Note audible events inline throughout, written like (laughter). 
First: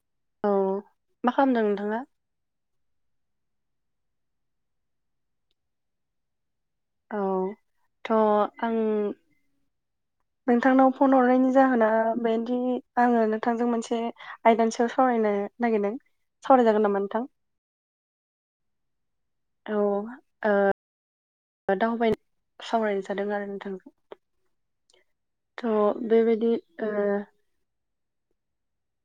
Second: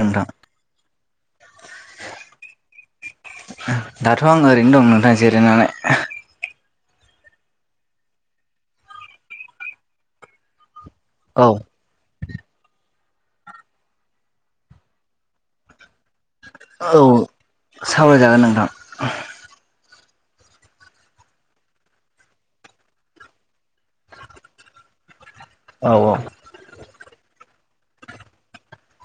ओं नोंथां औ मा खालामदों नोंथाङा दाथ' आं ओरैनो दं नोंथां जिरायनानै औ थ' आं नोंथांनाव फन औ हरनायनि जाहोना बेनोदि आङो नोंथांजों मोनसे आयदानि सावरायनो नागिरदों। सावरायजागोन नामा नोंथां सावरायजागोन नोंथां औ ओ दावबायनो सावरायनो थादों आरो नोंथां थ' औ बेबायदि ओ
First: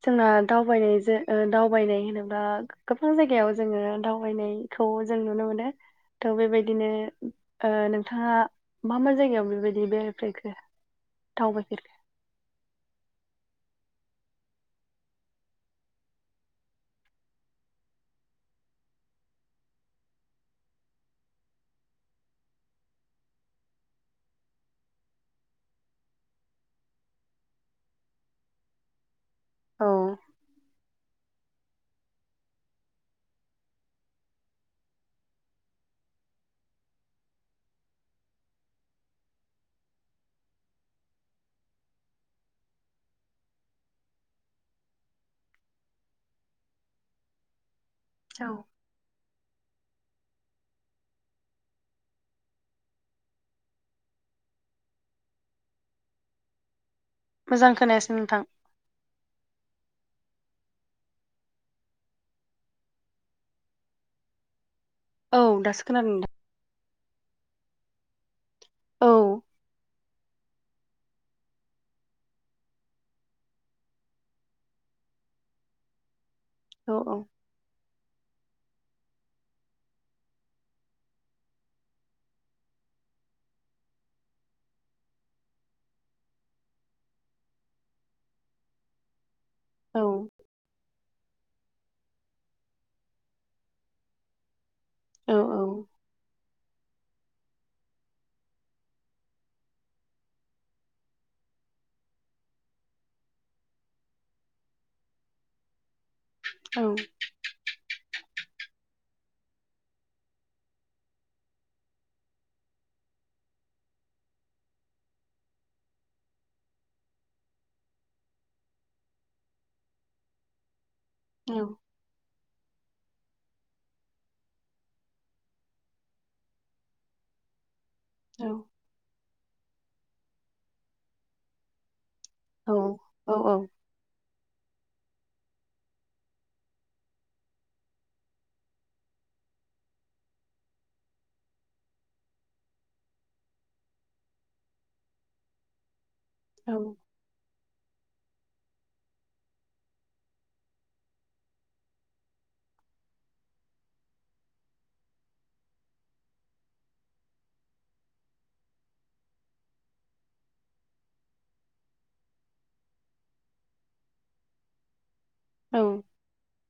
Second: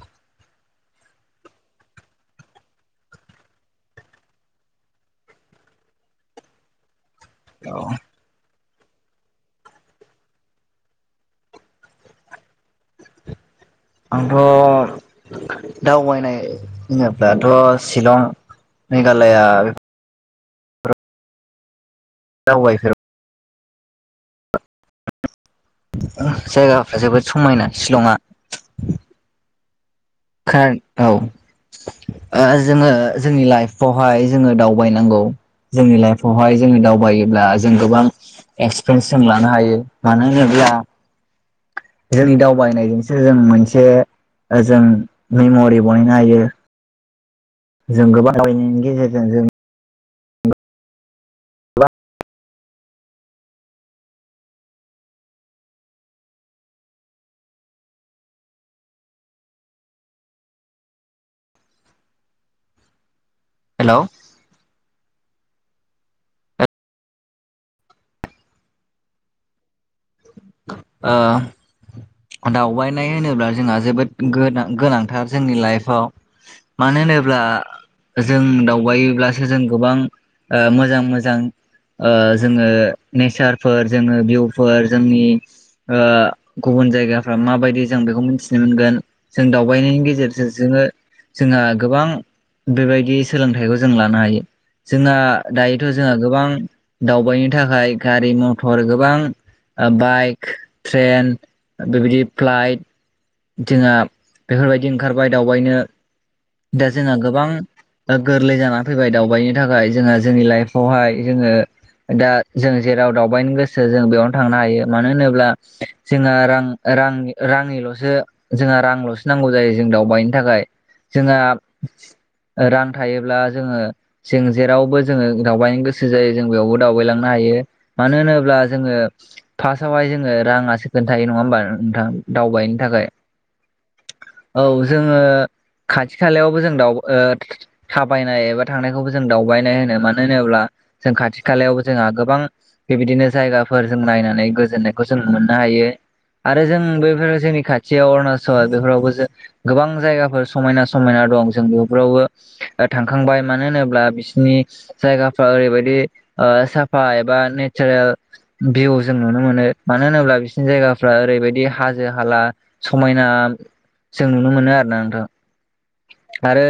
जोंना दावबायनाय होनोब्ला गोबां जायगायाव जोंङो दावबायनाय खौ जों नुनो मोनो थ' बेबायदिनो ओ नोंथाङा मा मा जायगायाव बेबायदि बेराय फेरखो दावबायफेरखो आं थ' दावबायनाय हफथ' शिलं मेघालया दावबाय फेर जायगाफ्रा जोबोद समायना शिलंआ औ खोनादोंना औ ओ जोंङो जोंनि लाइफावहाय जोंङो दावबायनांगौ जोंनि लाइफआवहाय जोंनि दावबायोब्ला जों गोबां एक्सपिरियेन्स जों लानो हायो मानो होनोब्ला जोंनि दावबायनायजोंसो जों मोनसे जों मेमरि बानायनो हायो। जों गोबां औ दाबायनायनि गेजेरजों जों बां मोजां खोनायासै नोंथां? हेल' औ दासो खोनादों। औ ओ दावबायनाय होनोब्ला जोंहा जोबोदां गोनां गोनांथार जोंनि लाइफआव। औ मानो होनोब्ला जों दावबब्लासो जों गोबां ओ मोजां मोजां ओ जोङो नेचारफोर जोङो भिउफोर जोंनि ओ गुबुन जायग जायगाफ्रा माबायदि जों बेखौ मिथिनो मोनगोन जों औ दावबायनायनि गेजेरजों जोङो जोंहा गोबां बेबायदि सोलोंथाइखौ जों लानो हायो। जोंहा औ दायोथ' जोंहा गोबां दावबायनो थाखाय गारि मथर गोबां बाइक ट्रेन बेबायदि फ्लाइक जोंहा बेफोरबायदि ओंखारबाय दावबायनो औ दा जोंहा गोबां गोरलै जानानै फैबाय दावबायनि थाखाय जोंहा जोंनि लाइफआवहाय जोङो दा जों जेराव दावबायनो गोसो जों बेयावनो थांनो हायो मानो होनोब्ला जोना रां रां रांनिल'सो जोंहा रांल'सो नांगौ जायो जों दावबायनो थाखाय। जोंहा औ रां थायोब्ला जोङो जों जेरावबो जोङो दावबायनो गोसो जायो जों बेयावबो दावबायलांनो हायो। मानो औ होनोब्ला जोङो फार्स्टावहाय जोङो राङासो खोन्थायो नङा होमबा नोंथां? औ दावबायनो थाखाय औ औ औ जोङो खाथि खालायावबो जों दाउ ओ थाबायनाय एबा थांनायखौबो जों दावबायनाय होनो मानो होनोब्ला जों खाथि खालायावबो जोंहा गोबां बेबायदिनो जायगाफोर जों नायनानै गोजोननायखौ जों मोननो हायो। आरो जों बेफोर जोंनि खाथियाव अरुणाचल बेफोरावबो जों गोबां जायगाफोर समायना समायना दं जों बेफोरावबो थांखांबाय मानो होनोब्ला बिसिनि जायगाफ्रा ओरैबायदि साफा एबा नेचारेल भिउ जों नुनो मोनो मानो होनोब्ला बिसोरनि जायगाफ्रा ओरैबायदि हाजो हाला समायना जों नुनो मोनो आरोना नोंथ'। औ आरो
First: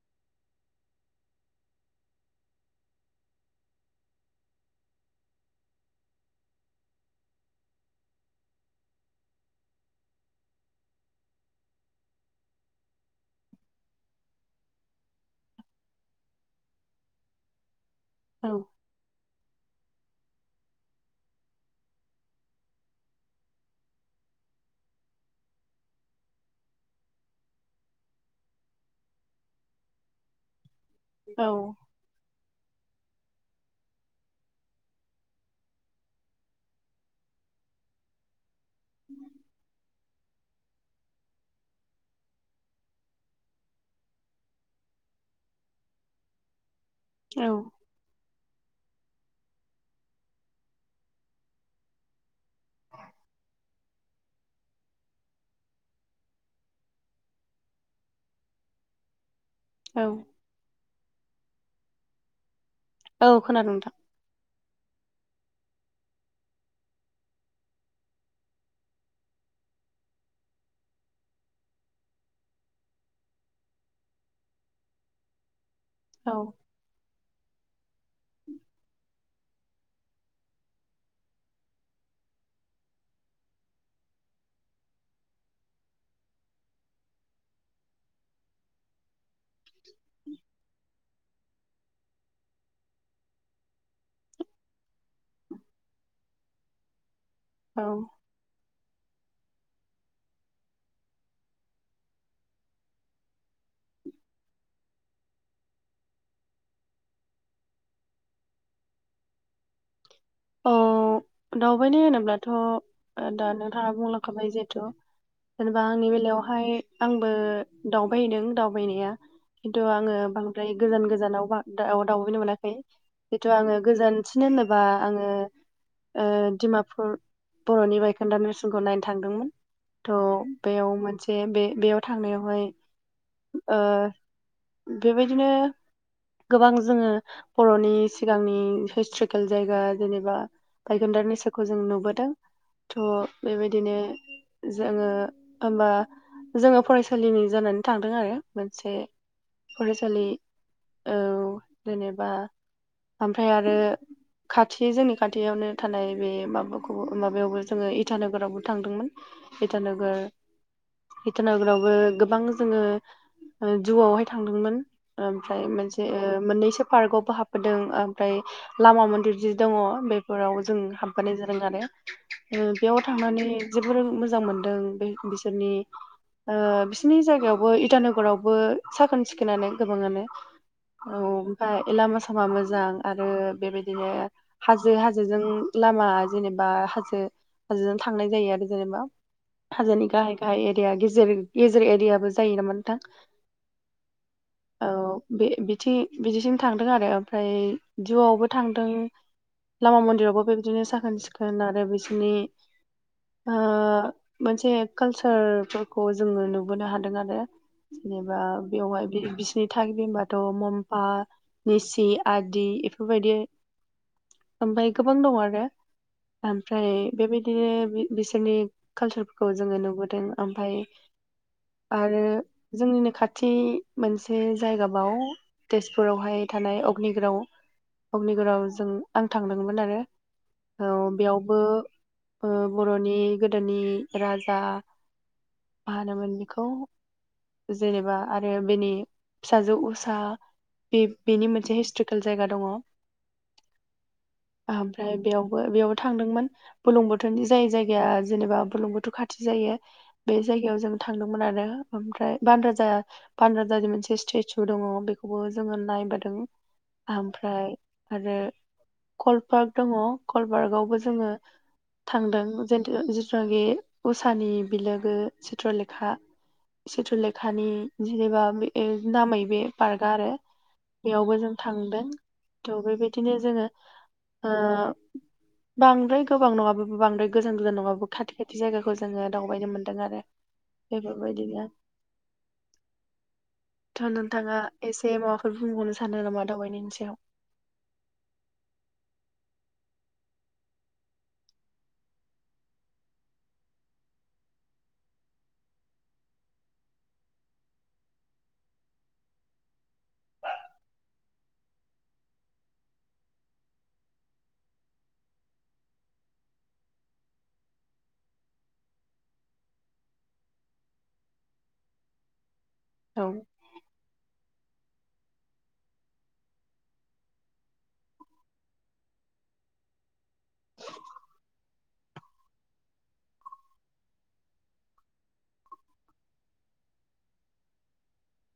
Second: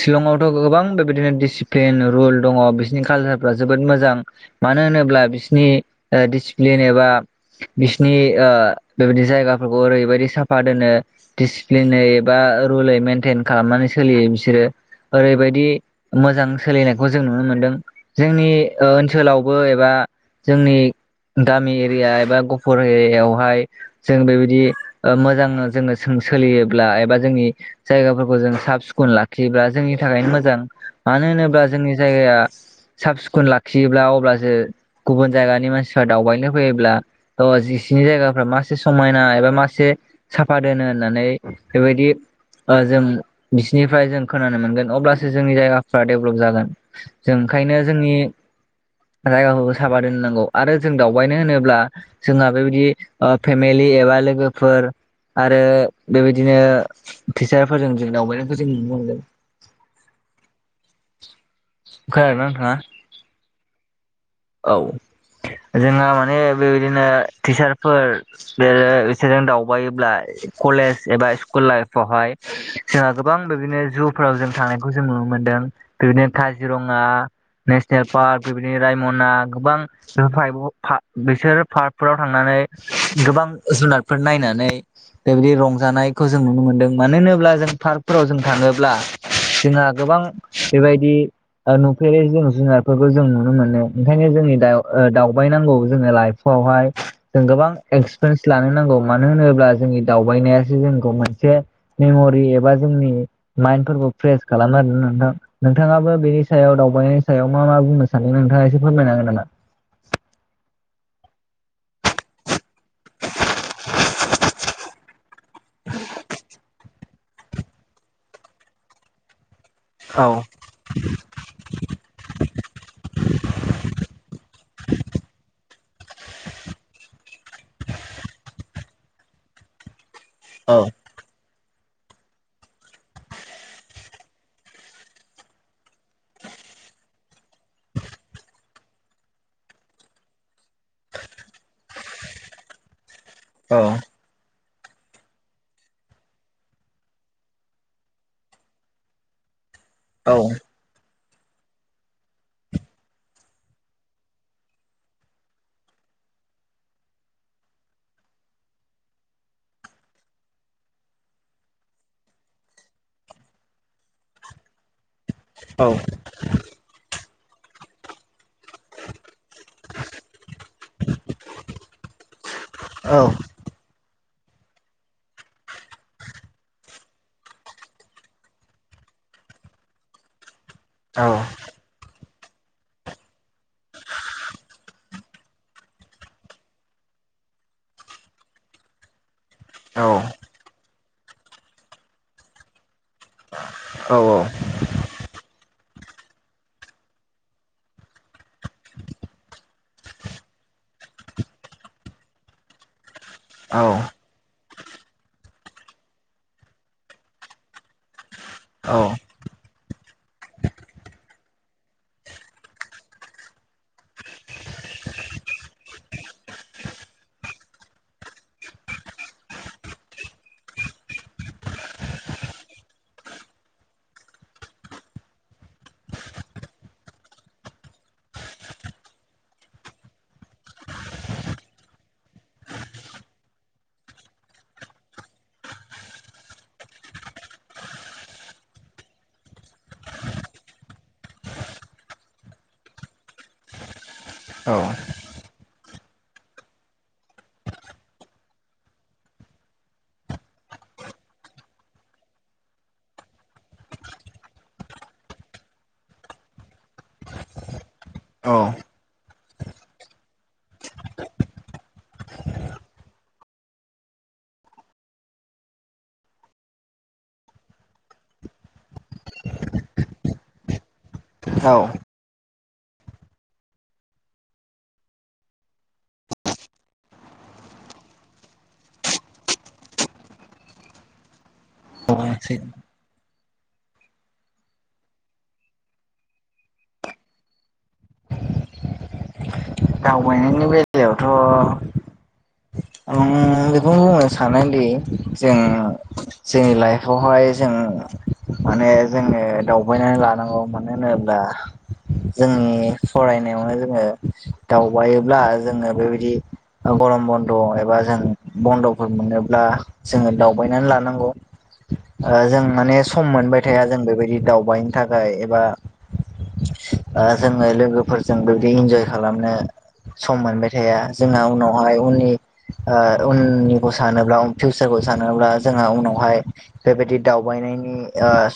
शिलंआवथ' गोबां बेबायदिनो डिसिप्लिन रुल दङ बिसोरनि कालसारफ्रा जोबोद मोजां। मानो होनोब्ला बिसिनि दिडिसिप्लिन एबा बिसनि ओ बेबायदि जायगाफोरखौ ओरैबायदि साफा दोनो दिसिप्लिनै एबा रुलै मेनटेन खालामनानै सोलियो बिसोरो ओरैबायदि मोजां सोलिनायखौ जों नुनो मोनदों जोंनि ओ ओनसोलावबो एबा जोंनि गामि एरिया एबा गुफुर एरियायावहाय जों बेबायदि ओ मोजां जोङो सोलियोब्ला एबा जोंनि जायगाफोर खौ जों साब सिखुन लाखियोब्ला जोंनि थाखायनो मोजां मानो होनोब्ला जोंनि जायगाया साब सिखोन लाखियोब्ला अब्लासो गुबुन जायगानि मानसिफ्रा दावबायनो फैयोब्ला अ इसिनि जायगाफ्रा मा मासे समायना एबा मासे साफा दोनो होननानै बेबायदि ओ जों बिसिनिफ्राय जों खोनानो मोनगोन अब्लासो जोंनि जायगाफ्रा डेभेलप जागोन जों औ ओंखायनो जोंनि रायगाखौ साबादोननांगौ आरो जों दावबायनो होनोब्ला जोंहा बेबायदि ओ फेमे लि एबा लोगोफोर आरो बेबायदिनो टिचारफोरजों जों दाववबायनायखौ जों नुनो मोनदों औ खोनादों ना नोंथाङा? औ खोनादों नोंथां औ जोंहा माने बेबायदिनो टिचारफोर जेरै बिसोरजों दावबायोब्ला कलेज एबा स्कुल लाइफावहाय जोंहा गोबां बिदिनो जुफोराव जों थांनायखौ जों नुनो मोनदों बेबायदिनो औ काजिरङा नेसनेल पार्क बेबायदिनो रायमना गोबां बेफोर फाइभाव बिसोर आरो पार्कफोराव थांनानै गोबां जुनारफोर नायनानै बेबायदि रंजानायखौ जों नुनो मोनदों मानो होनोब्ला जों पार्कफोराव जों थाङोब्ला जोंहा गोबां बेबायदि ओ नुफेरै जों जुनारफोरखौ जों नुनो मोनो ओंखायनो जोंनि दाव ओ दावबायनांगौ जोङो लाइफआवहाय जों गोबां औ एक्स फेरेनस लानो नांगौ मानो होनोब्ला जोंनि दावबायनायासो जोंखौ मोनसे मेमरि एबा जोंनि माइन्न्दफोरखौ फ्रेस खालामो आरोना नोंथां नोंथाङाबो बेनि सायाव दावबायनायनि सायाव मा मा बुंनो सानोदों नोंथाङा एसे फोरमायनो होनोना? औ दावबायनाय होनोब्लाथ दा नोंथाङा बुंलाखाबाय जिहेथु जेनेबा आंनि बेलायावहाय आंबो दावबायदों दावबायनाया खिन्थु आङो औ बांद्राय गोजान गोजानावबा दा दाउ बायनो मोनाखै जिथु आङो गोजानसिन होनोबा आङो ओ दिडमापुर बरनि बायखोन्दा नेरसोनखौ नायनो थांदोंमोन थ औ बेयाव मोनसे बे बेयाव थांनायावहाय ओ बेबायदिनो गोबां जोङो बरनि सिगांनि हिस्टरकेल जायगा जेनेबा बायखोनदा नेरसोनखौ जों नुबोदों थह औ बेबायदिनो जोङो होमबा जोङो फरायसालिनि जानानै थांदों आरो मोनसे फरायसालि औ औ जेनेबा ओमफ्राय आरो से जोंनि खाथियावनो थानाय बे माबाखौ माबायावबो जोङो इटानगोरावबो थांदोंमोन इटानोगोर इटानोगोरावबो गोबां जोङो ओ जुआवहाय थांदोंमोन ओमफ्राय औ मोनसे ओ मोननैसो पार्कआवबो हाबफोदों ओमफ्राय लामा मन्दिर जि दङ बेफोराव जों हाबबोनाय जादों आरो ओ बेयाव औ औ थांनानै जोबोर मोजां मोनदों बे बिसोरनि ओ बिसिरनि जायगायावबो इटानगरावबो साखोन सिखोनानो गोबाङानो औ ओमफाय लामा सामा मोजां आरो बेबायदिनो हाजो हाजोजों लामा जेनेबा हाजो हाजोजों थांनाय जायो आरो जेनेबा औ हाजोनि गाहाय गाहाय एरिया गेजेर गेजेर एरियाबो जायो नामा नोंथां? औ औ औ बे बिथि बिदिसिम थांदों आरो ओमफ्राय जिउआवबो थांदों लामा मन्दिरावबो बेबायदिनो साखोन सिखोन आरो बिसोरनि ओ मोनसे कालसारफोरखौ जोङो नुबोनो हादों आरो जेनेबा बेवहाय बि-बिसि नि थागिबि होनबाथ मम्फा निसि आदि इफोरबायदि ओमफ्राय गोबां दं आरो ओमफ्राय बेबायदिनो बि- बिसिनि कालसारफोरखौ जोङो नुबोदों ओमफाय आरो जोंनिनो खाथि मोनसे जायगाबाव तेजपुरावहाय थानाय अग्निगराव अग्निगराव जों आं थांदोंमोन आरो औ बेयावबो ओ बर नि गोदोनि राजा माहोनोमोन बेखौ जेनेबा आरो बेनि फिसाजो उसा बे बेनि मोनसे हिस्ट'रिकेल जायगा दङ। ओमफ्राय बेयावबो बेयावबो थांदोंमोन। बुरलुंबुथुरनि जाय जायगाया जेनेबा बुरलुंबुथुर खाथि जायो। बे जायगायाव जों थांदोंमोन आरो ओमफ्राय बानद्राजा बानराजानि मोनसे स्टेचु दङ बेखौबो जोङो नायबोदों। आमफ्राय आरो कलपार्क दङ कलपार्कआवबो जोङो थांदों जिथुनाखि उसानि बिलोगो चित्रलेखा। सिथ्रलेखानि जेनेबा बे नामै बे पार्कआ आरो। बेयावबो जों औ थांदों थ' बेबायदिनो जोङो ओ बांद्राय गोबां नङाबाबो बांद्राय गोजान गोजान नङाबो खाथि खाथि जायगाखौ जोङो दावबायनो मोन्दों आरो। बेफोरबायदिनो (inaudible) थ' नोंथाङा एसे माबाफोर बुंबावनो सानो नामा दावबायनायनि सायाव? दावबायनायनि बेलायावथ' आं बेखौ बुंनो सानोदि जों जोंनि लाइफआवहाय जों माने जोङो दावबायनानै लानांगौ मानो होनोब्ला जोंनि फरायनायावनो जोङो दावबायोब्ला जोङो बेबायदि गरम बन्द' एबा जों बन्द'फोर मोनोब्ला जोङो दावबायनानै लानांगौ। ओ जों माने औ सम मोनबाय थाया जों बेबायदि दावबायनो थाखाय एबा जोङो लोगोफोरजों बेदि इन्जय खालामनो। सम मोनबाय थाया। जोंहा उनावहाय उननि ओ उननिखौ सानोब्ला फिउसारखौ सानोब्ला जोंहा उनावहाय बेबायदि दावबायनायनि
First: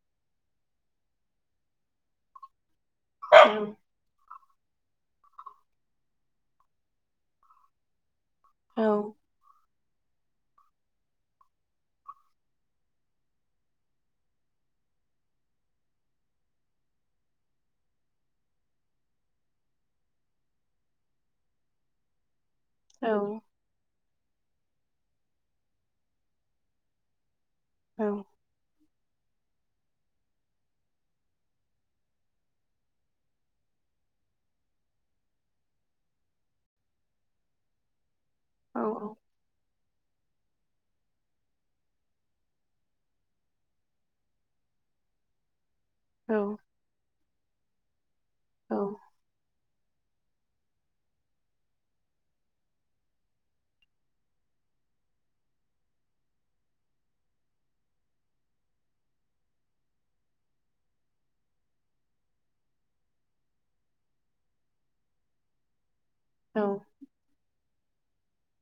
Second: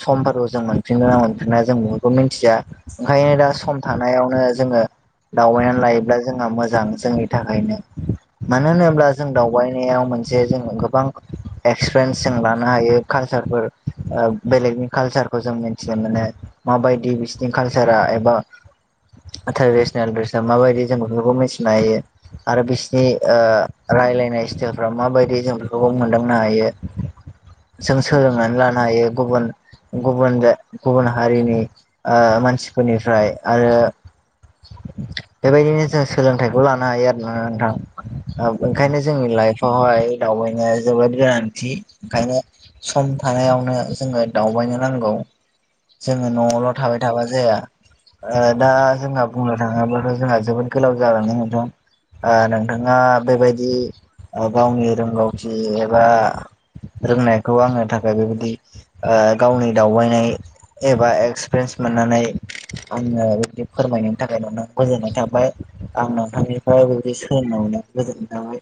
समफोरखौ जों मोनफिननो ना मोनफिना जों बेखौ मिथिया। ओंखायनो दा सम थानायावनो जोङो दावबायनानै लायोब्ला जोंहा मोजां जोंनि थाखायनो। मानो औ होनोब्ला जों दावबायनायाव मोनसे जों गोबां एक्सपेरियेन्स जों लानो हायो कालसारफोर बेलेगनि कालचारखौ जों मिथिनो मोनो माबायदि बिसिनि कालचारा एबा ट्रेडिसनेल ड्रेसा माबायदि जों बेफोरखौ मिथिनो हायो आरो बिसि जि औ ओ रायलायनाय स्टाइलफ्रा माबायदि जों बेफोरखौबो मोनदांनो हायो। जों औ सोलोंनानै लानो हायो गुबुन गुबुन गुबुन हारिनि ओ मानसि फोरनिफ्राय आरो बेबायदिनो जों सोलोंथाइखौ लानो हायो आरो ना नोंथां। औ ओंखायनो जोंनि लाइफआवहाय दावबायनाया जोबोद गोनांथि ओंखायनो सम थानायावनो जोङो दावबायनो नांगौ। जोङो औ न'आवल' थाबाय थाबा जाया। ओ दा औ जोंहा बुंनो थाङोब्लाथ' जोंहा जोबोद गोलाव जालांगोन नोंथां। ओ नोंथाङा बेबायदि ओ गावनि रोंगौथि एबा रोंनायखौ आंनो थाखाय बेबायदि ओ गावनि दावबायनाय एबा एक्सपिरियेन्स मोननानै आनो बेबायदि फोरमायनायनि थाखाय नोंनाव गोजोननाय थाबाय। आंनो औ नोंनिफ्राय बेबादि सोलोंनो मोन्नानै गोजोनाय थाबाय।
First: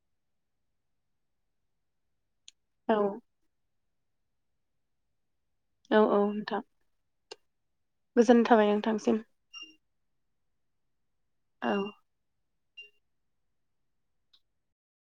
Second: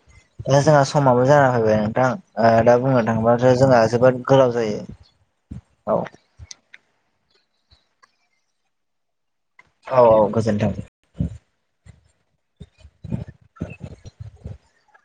दा जोंहा समाबो जाना फैबाय नोंथां ओ दा औ बुंनो थाङोबाथ जोंना जोबोद गोलाव जायो। औ औ नोंथां। गोजोन थाबाय नोंथांसिम। औ औ गोजोन्थों। औ